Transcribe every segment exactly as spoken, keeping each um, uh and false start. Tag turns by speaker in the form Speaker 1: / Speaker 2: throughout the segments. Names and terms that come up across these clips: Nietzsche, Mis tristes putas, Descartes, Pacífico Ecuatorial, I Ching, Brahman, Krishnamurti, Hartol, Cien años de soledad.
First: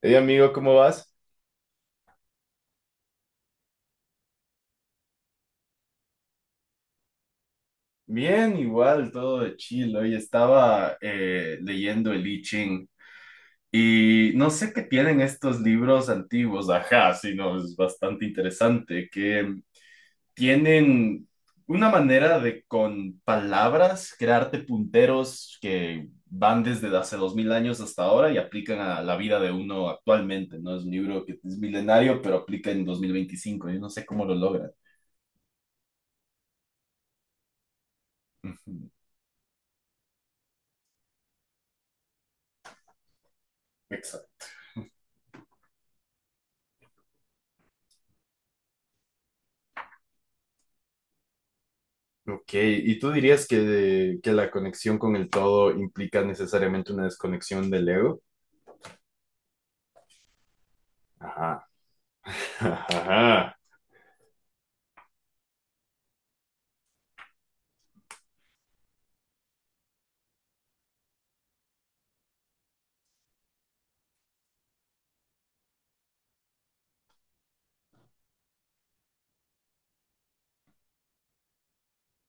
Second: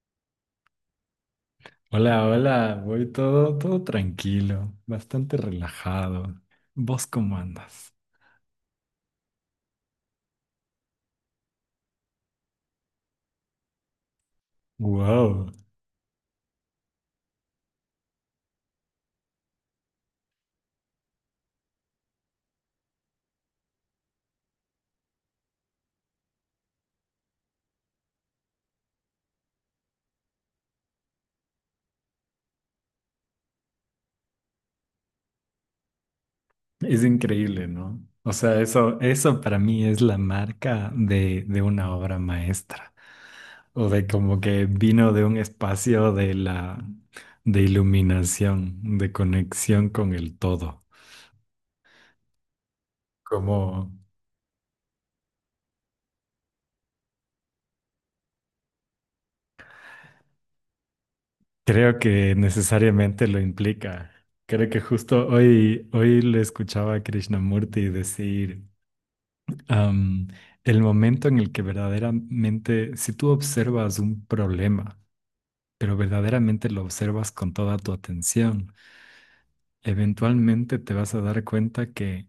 Speaker 1: Hey amigo, ¿cómo vas?
Speaker 2: Hola, hola, voy todo, todo tranquilo, bastante relajado. ¿Vos cómo andas?
Speaker 1: Bien, igual, todo de chill. Hoy estaba eh, leyendo el I Ching y no sé qué tienen
Speaker 2: Wow,
Speaker 1: estos libros antiguos, ajá, sino es bastante interesante, que tienen una manera de con palabras crearte punteros que van desde hace dos mil años hasta ahora y aplican a la vida de uno actualmente, ¿no? Es un libro que es milenario, pero aplica en dos mil veinticinco. Yo no sé cómo lo logran.
Speaker 2: es increíble, ¿no? O sea, eso, eso para mí es la marca de, de una obra maestra. O de
Speaker 1: Ujú.
Speaker 2: como que vino de un espacio de la, de iluminación, de conexión con el todo.
Speaker 1: Ok, ¿y tú dirías
Speaker 2: Como
Speaker 1: que, que la conexión con el todo implica necesariamente una desconexión del ego? Ajá.
Speaker 2: creo que necesariamente lo
Speaker 1: Ajá.
Speaker 2: implica. Creo que justo hoy, hoy le escuchaba a Krishnamurti decir. Am, el momento en el que verdaderamente, si tú observas un problema, pero verdaderamente lo observas con toda tu atención, eventualmente te vas a dar cuenta que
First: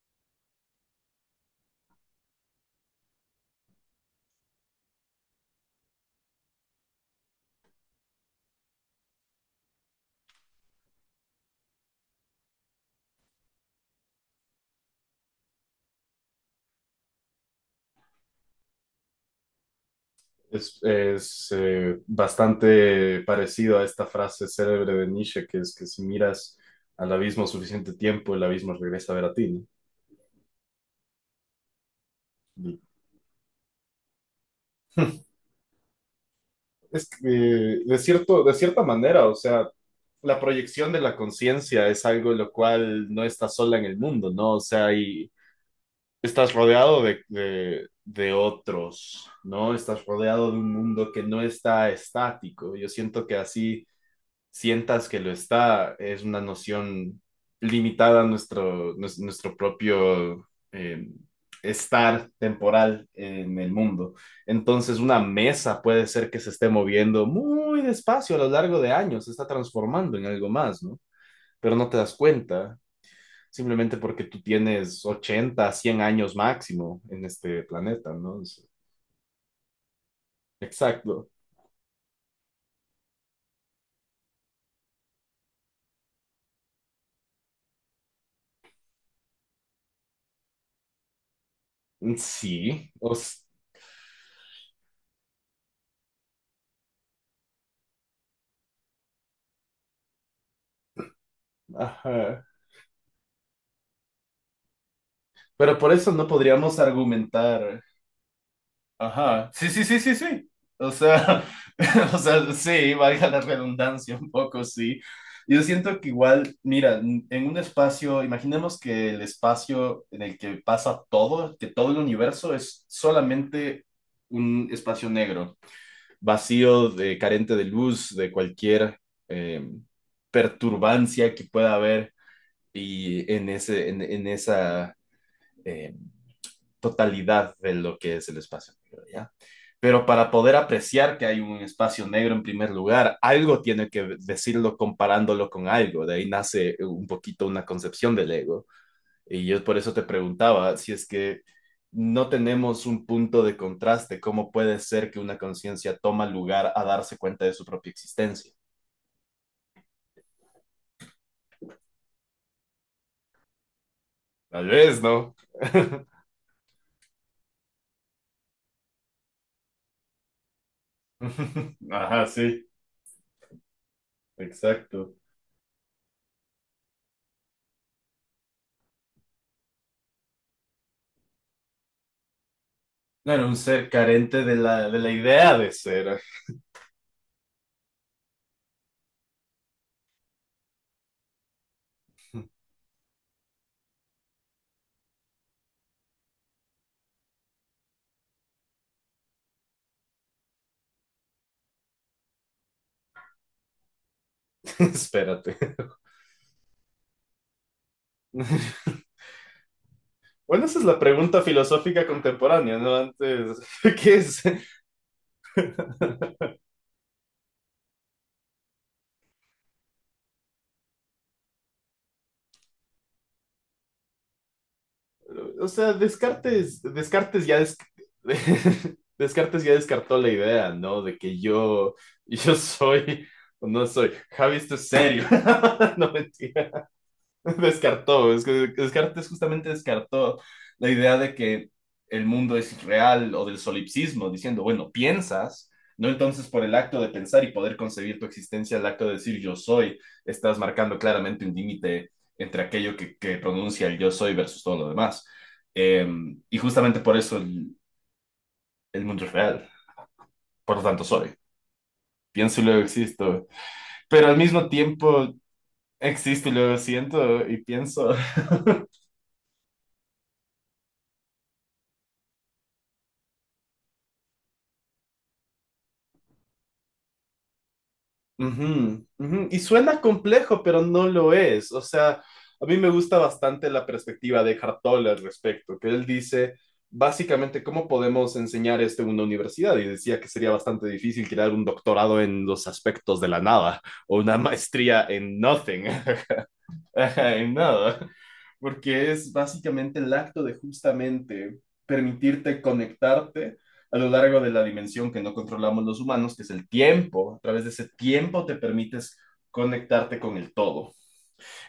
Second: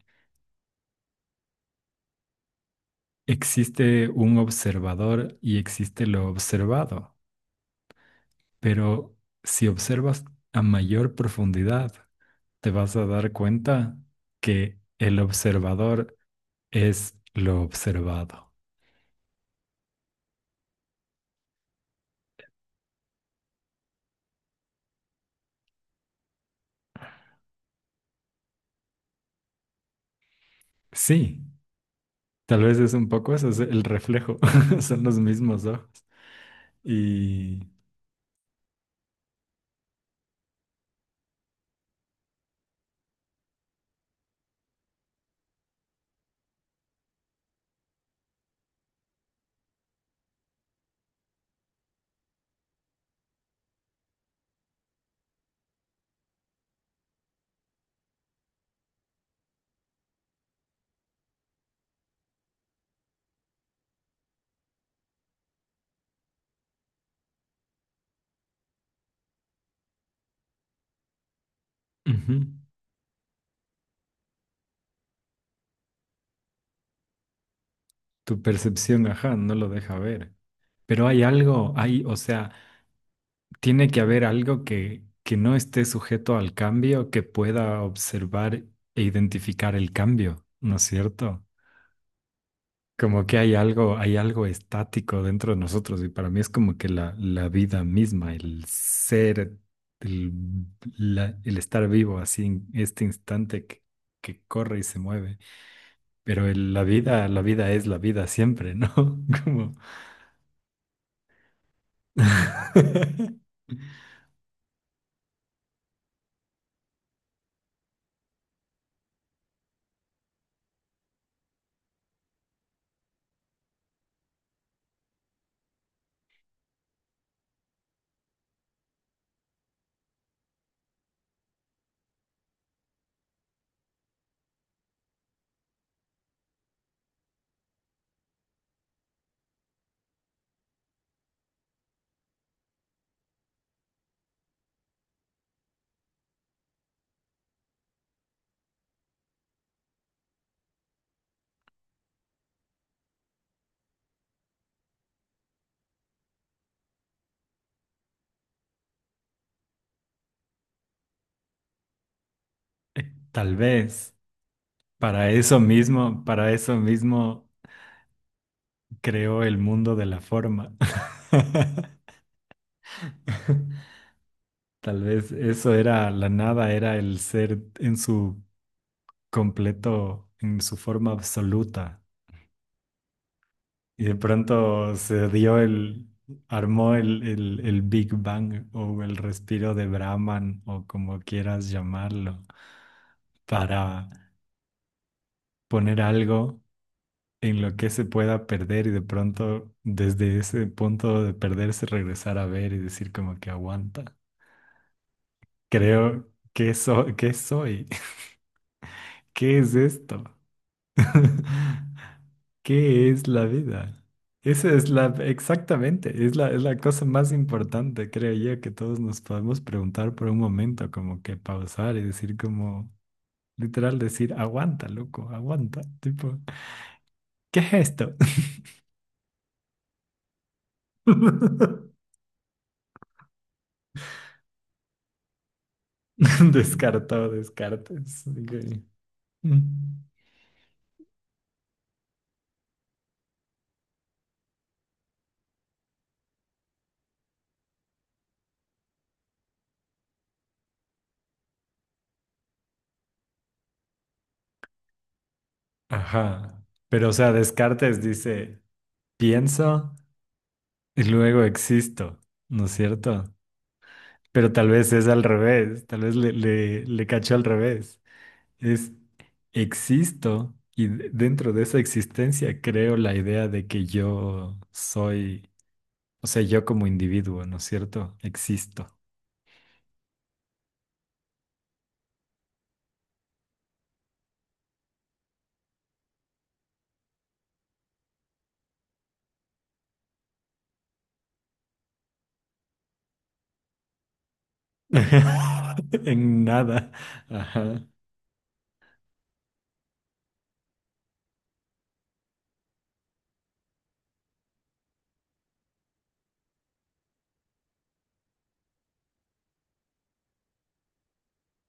Speaker 2: existe un observador y existe lo observado. Pero si observas a mayor profundidad, te vas a dar cuenta que el observador es lo observado.
Speaker 1: Es, es, eh, bastante parecido a esta frase célebre de Nietzsche, que es que si miras al abismo suficiente tiempo, el abismo regresa a ver a ti, ¿no?
Speaker 2: Sí, tal
Speaker 1: Y-
Speaker 2: vez es un poco eso, es el reflejo, son los mismos ojos.
Speaker 1: Es que,
Speaker 2: Y
Speaker 1: eh, de cierto, de cierta manera, o sea, la proyección de la conciencia es algo lo cual no está sola en el mundo, ¿no? O sea, hay estás rodeado de, de- de otros, ¿no? Estás rodeado de un mundo que no está estático. Yo siento que así sientas que lo está, es una noción limitada a nuestro, nues- nuestro propio eh, estar temporal en el mundo. Entonces, una mesa puede ser que se esté moviendo muy despacio a lo largo de años, se está transformando en algo más, ¿no? Pero no te das
Speaker 2: ujú,
Speaker 1: cuenta simplemente porque tú tienes ochenta, cien años máximo en este planeta, ¿no?
Speaker 2: tu
Speaker 1: Es-
Speaker 2: percepción, ajá, no lo deja ver. Pero hay
Speaker 1: Exacto.
Speaker 2: algo, hay, o sea, tiene que haber algo que, que no esté sujeto al cambio, que pueda observar e identificar el cambio, ¿no es cierto?
Speaker 1: Sí, o
Speaker 2: Como que
Speaker 1: s-
Speaker 2: hay algo, hay algo estático dentro de nosotros y para mí es como que la, la vida misma, el ser, el, la- el estar vivo
Speaker 1: ajá.
Speaker 2: así en este instante que, que corre y se mueve.
Speaker 1: Pero por eso no
Speaker 2: Pero el-
Speaker 1: podríamos
Speaker 2: la vida, la vida
Speaker 1: argumentar.
Speaker 2: es la vida siempre, ¿no?
Speaker 1: Ajá. Sí,
Speaker 2: Como...
Speaker 1: sí, sí, sí, sí. O sea, o sea, sí, valga la redundancia un poco, sí. Yo siento que igual, mira, n- en un espacio, imaginemos que el espacio en el que pasa todo, que todo el universo es solamente un espacio negro, vacío, de, carente de luz, de cualquier eh, perturbancia que pueda haber y en, ese, en, en esa eh, totalidad de lo que es el espacio negro, ¿ya? Pero para poder apreciar que hay un espacio negro en primer lugar, algo tiene que decirlo comparándolo con algo. De ahí nace un poquito una concepción del ego, y yo por eso te preguntaba si es que no tenemos un punto de contraste, ¿cómo puede ser que una conciencia toma lugar a darse cuenta de su propia existencia?
Speaker 2: Tal vez
Speaker 1: Tal vez,
Speaker 2: para
Speaker 1: ¿no?
Speaker 2: eso mismo, para eso mismo creó el mundo de la forma.
Speaker 1: Ajá, sí,
Speaker 2: Tal
Speaker 1: exacto.
Speaker 2: vez eso era la nada, era el ser en su completo, en su forma absoluta.
Speaker 1: No era un ser
Speaker 2: Y de
Speaker 1: carente de la,
Speaker 2: pronto
Speaker 1: de la
Speaker 2: se
Speaker 1: idea
Speaker 2: dio
Speaker 1: de
Speaker 2: el,
Speaker 1: ser.
Speaker 2: armó el, el, el Big Bang o el respiro de Brahman o como quieras llamarlo, para poner algo en lo que se pueda perder y de pronto desde ese punto de perderse regresar a ver y decir como que aguanta.
Speaker 1: Espérate.
Speaker 2: Creo que so- ¿qué soy? ¿Qué es esto?
Speaker 1: Bueno, esa es la pregunta filosófica contemporánea, ¿no?
Speaker 2: ¿Qué es la
Speaker 1: Antes,
Speaker 2: vida?
Speaker 1: ¿qué es?
Speaker 2: Esa es la, exactamente, es la, es la cosa más importante, creo yo, que todos nos podemos preguntar por un momento, como que pausar y decir como, literal decir, aguanta, loco,
Speaker 1: O
Speaker 2: aguanta,
Speaker 1: sea,
Speaker 2: tipo,
Speaker 1: Descartes, Descartes ya
Speaker 2: ¿qué es
Speaker 1: des-
Speaker 2: esto?
Speaker 1: Descartes ya descartó la idea, ¿no? De que yo, yo soy o no soy. Javi, esto es serio. No, mentira.
Speaker 2: Descartado, Descartes.
Speaker 1: Descartó, es que
Speaker 2: Ok.
Speaker 1: Descartes justamente
Speaker 2: Mm.
Speaker 1: descartó la idea de que el mundo es real o del solipsismo, diciendo, bueno, piensas, no entonces por el acto de pensar y poder concebir tu existencia, el acto de decir yo soy, estás marcando claramente un límite entre aquello que, que pronuncia el yo soy versus todo lo demás. Eh, y
Speaker 2: Ajá.
Speaker 1: justamente
Speaker 2: Pero, o
Speaker 1: por
Speaker 2: sea,
Speaker 1: eso el,
Speaker 2: Descartes dice,
Speaker 1: el mundo es real,
Speaker 2: pienso
Speaker 1: por lo
Speaker 2: y
Speaker 1: tanto soy,
Speaker 2: luego existo,
Speaker 1: pienso y
Speaker 2: ¿no es
Speaker 1: luego
Speaker 2: cierto?
Speaker 1: existo, pero al
Speaker 2: Pero
Speaker 1: mismo
Speaker 2: tal vez es al
Speaker 1: tiempo
Speaker 2: revés, tal vez le,
Speaker 1: existo y luego
Speaker 2: le, le cachó al
Speaker 1: siento y
Speaker 2: revés.
Speaker 1: pienso.
Speaker 2: Es existo y de- dentro de esa existencia creo la idea de que yo soy, o sea, yo como individuo, ¿no es cierto? Existo.
Speaker 1: Ujú, ujú. Y suena complejo, pero no lo es. O sea, a mí me gusta bastante la perspectiva de Hartol al respecto, que él dice básicamente cómo podemos enseñar esto en una universidad. Y decía que sería bastante difícil crear un doctorado en los aspectos de la nada o una maestría en nothing.
Speaker 2: En nada.
Speaker 1: Ajá, en
Speaker 2: Ajá,
Speaker 1: nada, porque es básicamente el acto de justamente permitirte conectarte a lo largo de la dimensión que no controlamos los humanos, que es el tiempo. A través de ese tiempo te permites conectarte con el todo.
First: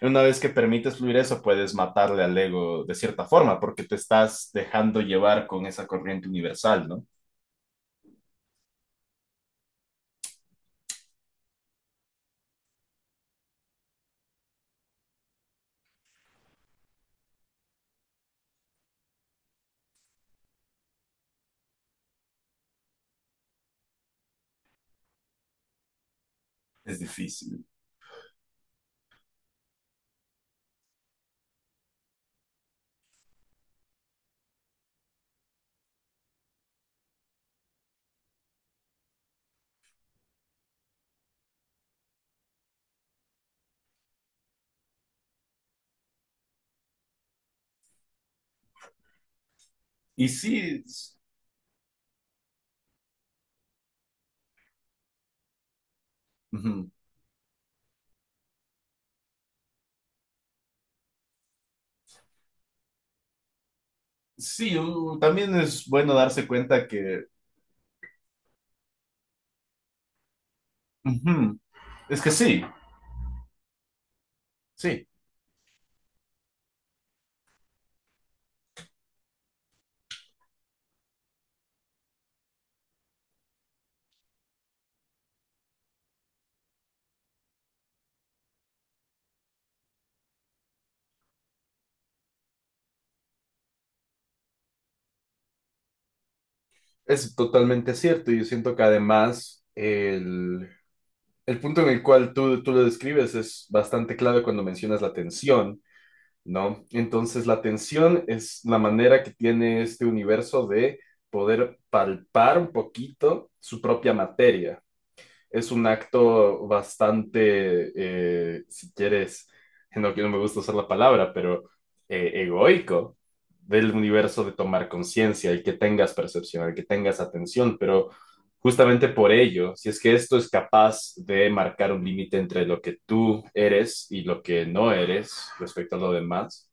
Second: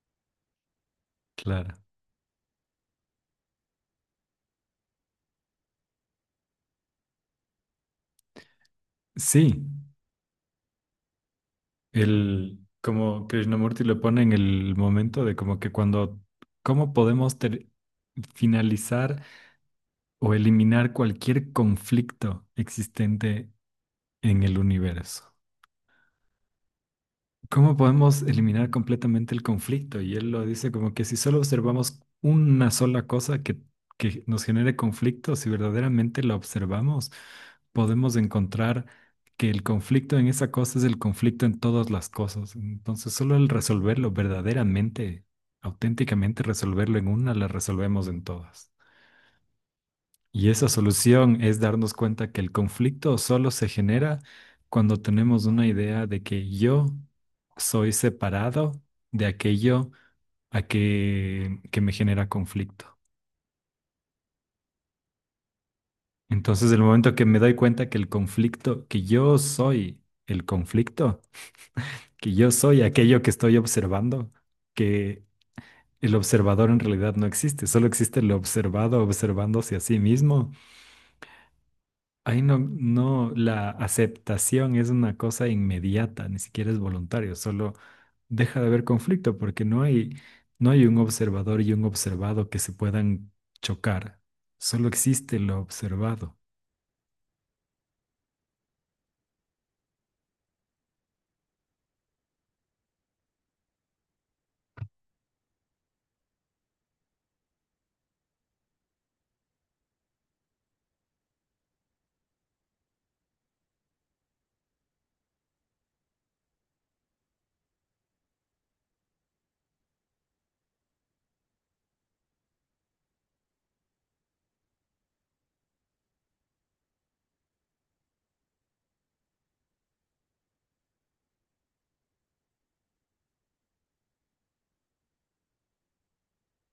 Speaker 1: Una vez que permites fluir eso, puedes
Speaker 2: claro.
Speaker 1: matarle al ego de cierta forma, porque te estás dejando llevar con esa corriente universal, ¿no?
Speaker 2: Sí, el, como Krishnamurti lo pone en el momento de como que cuando, ¿cómo podemos ter- finalizar o eliminar cualquier conflicto existente en el universo?
Speaker 1: Es difícil.
Speaker 2: ¿Cómo podemos eliminar completamente el conflicto? Y él lo dice como que si solo observamos una sola cosa que, que nos genere conflicto, si verdaderamente la observamos, podemos encontrar que el conflicto en esa cosa es el conflicto en todas las cosas. Entonces, solo el resolverlo verdaderamente, auténticamente resolverlo en una, la resolvemos en todas.
Speaker 1: Y
Speaker 2: Y
Speaker 1: sí,
Speaker 2: esa
Speaker 1: es-
Speaker 2: solución es darnos cuenta que el conflicto solo se genera cuando tenemos una idea de que yo
Speaker 1: ujú.
Speaker 2: soy separado de aquello a que, que me genera conflicto.
Speaker 1: Sí, u- también es bueno darse
Speaker 2: Entonces, el
Speaker 1: cuenta
Speaker 2: momento
Speaker 1: que...
Speaker 2: que me doy cuenta que el conflicto, que yo soy el conflicto,
Speaker 1: ujú. Es que
Speaker 2: que yo
Speaker 1: sí.
Speaker 2: soy aquello que estoy observando,
Speaker 1: Sí,
Speaker 2: que el observador en realidad no existe, solo existe el observado observándose a sí mismo. Ahí no, no, la aceptación es una cosa inmediata, ni siquiera es voluntario, solo deja de haber conflicto porque no hay, no hay un observador y un observado que se puedan chocar, solo existe lo observado.
Speaker 1: es totalmente cierto. Yo siento que además el, el punto en el cual tú, tú lo describes es bastante clave cuando mencionas la tensión, ¿no? Entonces la tensión es la manera que tiene este universo de poder palpar un poquito su propia materia, es un acto bastante, eh, si quieres, no, que no me gusta usar la palabra, pero eh, egoico del universo de tomar conciencia, el que tengas percepción, el que tengas atención, pero justamente por ello, si es que esto es capaz de marcar un límite entre lo que tú eres y lo que no eres respecto a lo demás,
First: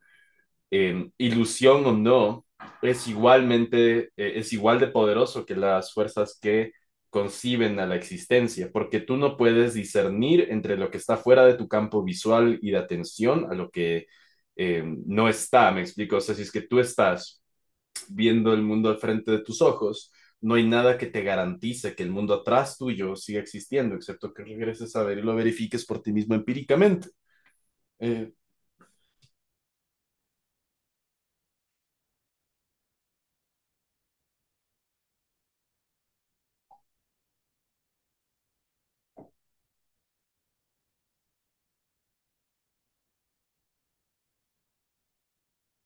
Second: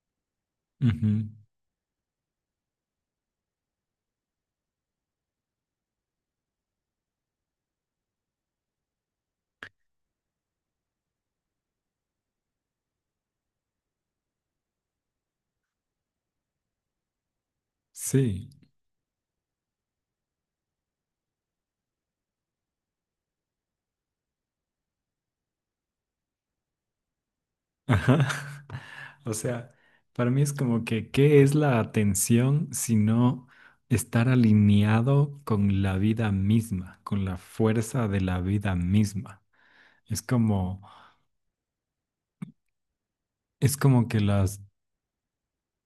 Speaker 1: eh,
Speaker 2: Ujú,
Speaker 1: ilusión o no, es igualmente, eh, es igual de poderoso que las fuerzas que conciben a la existencia, porque tú no puedes discernir entre lo que está fuera de tu campo visual y de atención a lo que eh, no está, me explico, o sea, si es que tú estás
Speaker 2: sí,
Speaker 1: viendo el mundo al frente de tus ojos, no hay nada que te garantice que el mundo atrás tuyo siga existiendo, excepto que regreses a ver y lo verifiques por ti mismo empíricamente.
Speaker 2: ajá.
Speaker 1: Eh,
Speaker 2: O sea, para mí es como que, ¿qué es la atención sino estar alineado con la vida misma, con la fuerza de la vida misma? Es como... Es como que las,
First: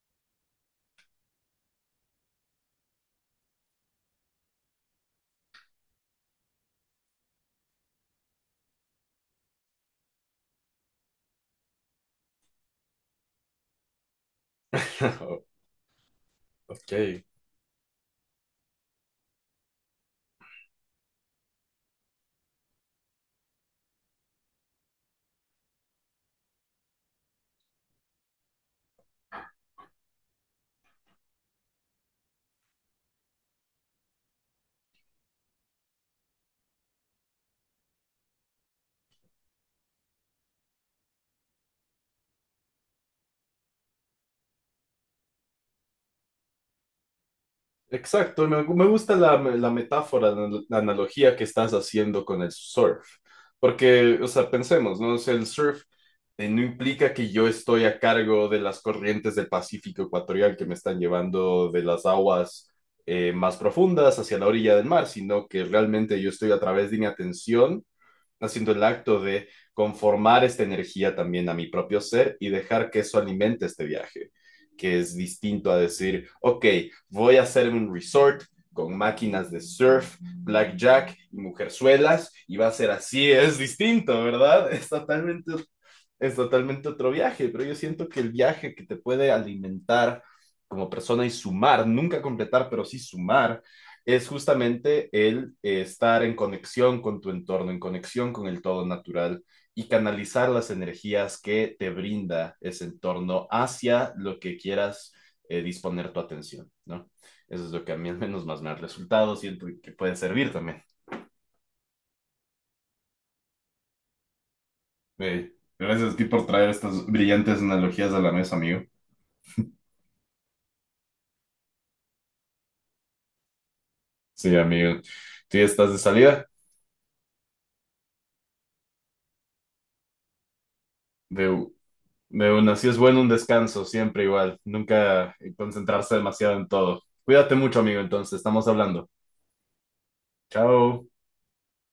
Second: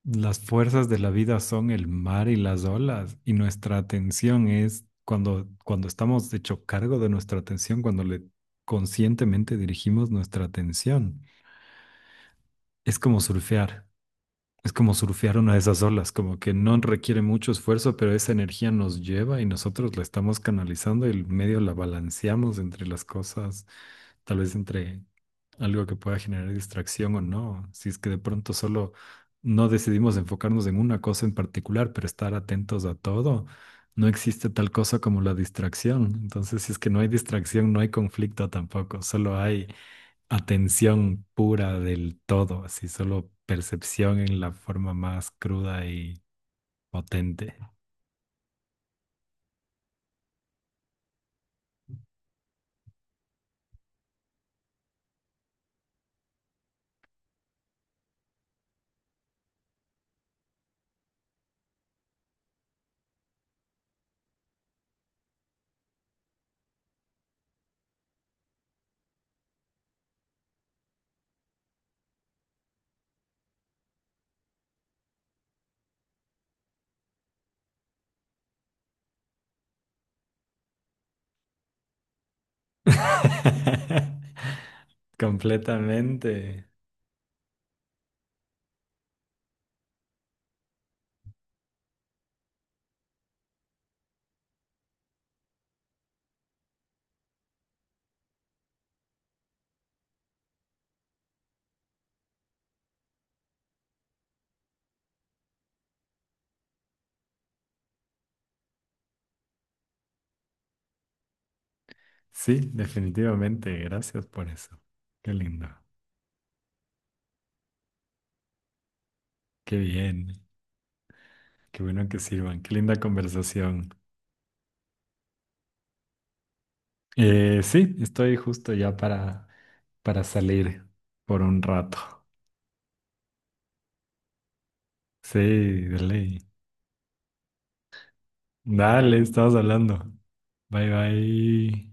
Speaker 2: las fuerzas de la vida son el mar y las olas, y nuestra atención es cuando, cuando estamos hecho cargo de nuestra atención, cuando le conscientemente dirigimos nuestra atención. Es como surfear. Es como surfear una de esas olas, como que no
Speaker 1: ok,
Speaker 2: requiere mucho esfuerzo, pero esa energía nos lleva y nosotros la estamos canalizando y el medio la balanceamos entre las cosas, tal vez entre algo que pueda generar distracción o no. Si es que de pronto solo no decidimos enfocarnos en una cosa en particular, pero estar atentos a todo, no existe tal cosa como la distracción. Entonces, si es que no hay distracción, no hay conflicto tampoco, solo hay atención pura del todo, así solo percepción en la forma más cruda y potente.
Speaker 1: exacto, me, me gusta la, la metáfora, la, la analogía que estás haciendo con el surf, porque, o sea, pensemos, ¿no? O sea, el surf eh, no implica que yo estoy a cargo de las corrientes del Pacífico Ecuatorial que me están llevando de las aguas eh, más profundas hacia la orilla del mar, sino que realmente yo estoy a través de mi atención haciendo el acto de conformar esta energía también a mi propio ser y dejar que eso alimente este viaje, que es distinto a decir, ok, voy a hacerme un resort con máquinas de surf, blackjack y mujerzuelas y va a ser así, es distinto, ¿verdad? Es totalmente,
Speaker 2: Completamente.
Speaker 1: es totalmente otro viaje, pero yo siento que el viaje que te puede alimentar como persona y sumar, nunca completar, pero sí sumar, es justamente el eh, estar en conexión con tu entorno, en conexión con el todo natural y canalizar las energías que te brinda ese entorno hacia lo que quieras eh, disponer tu atención, ¿no? Eso es lo que a mí al menos más me ha resultado, siento que puede servir también.
Speaker 2: Sí, definitivamente. Gracias por eso. Qué
Speaker 1: Eh,
Speaker 2: lindo.
Speaker 1: gracias a ti por traer estas brillantes analogías a la mesa, amigo.
Speaker 2: Qué bien. Qué bueno que sirvan. Qué linda conversación.
Speaker 1: Sí, amigo. ¿Tú ya estás de salida?
Speaker 2: Eh, sí, estoy justo ya para, para salir por un
Speaker 1: De
Speaker 2: rato.
Speaker 1: De una, sí es bueno un descanso, siempre igual. Nunca
Speaker 2: Sí, de
Speaker 1: concentrarse
Speaker 2: ley.
Speaker 1: demasiado en todo. Cuídate mucho, amigo, entonces, estamos hablando.
Speaker 2: Dale, estamos hablando. Bye
Speaker 1: Chao.
Speaker 2: bye.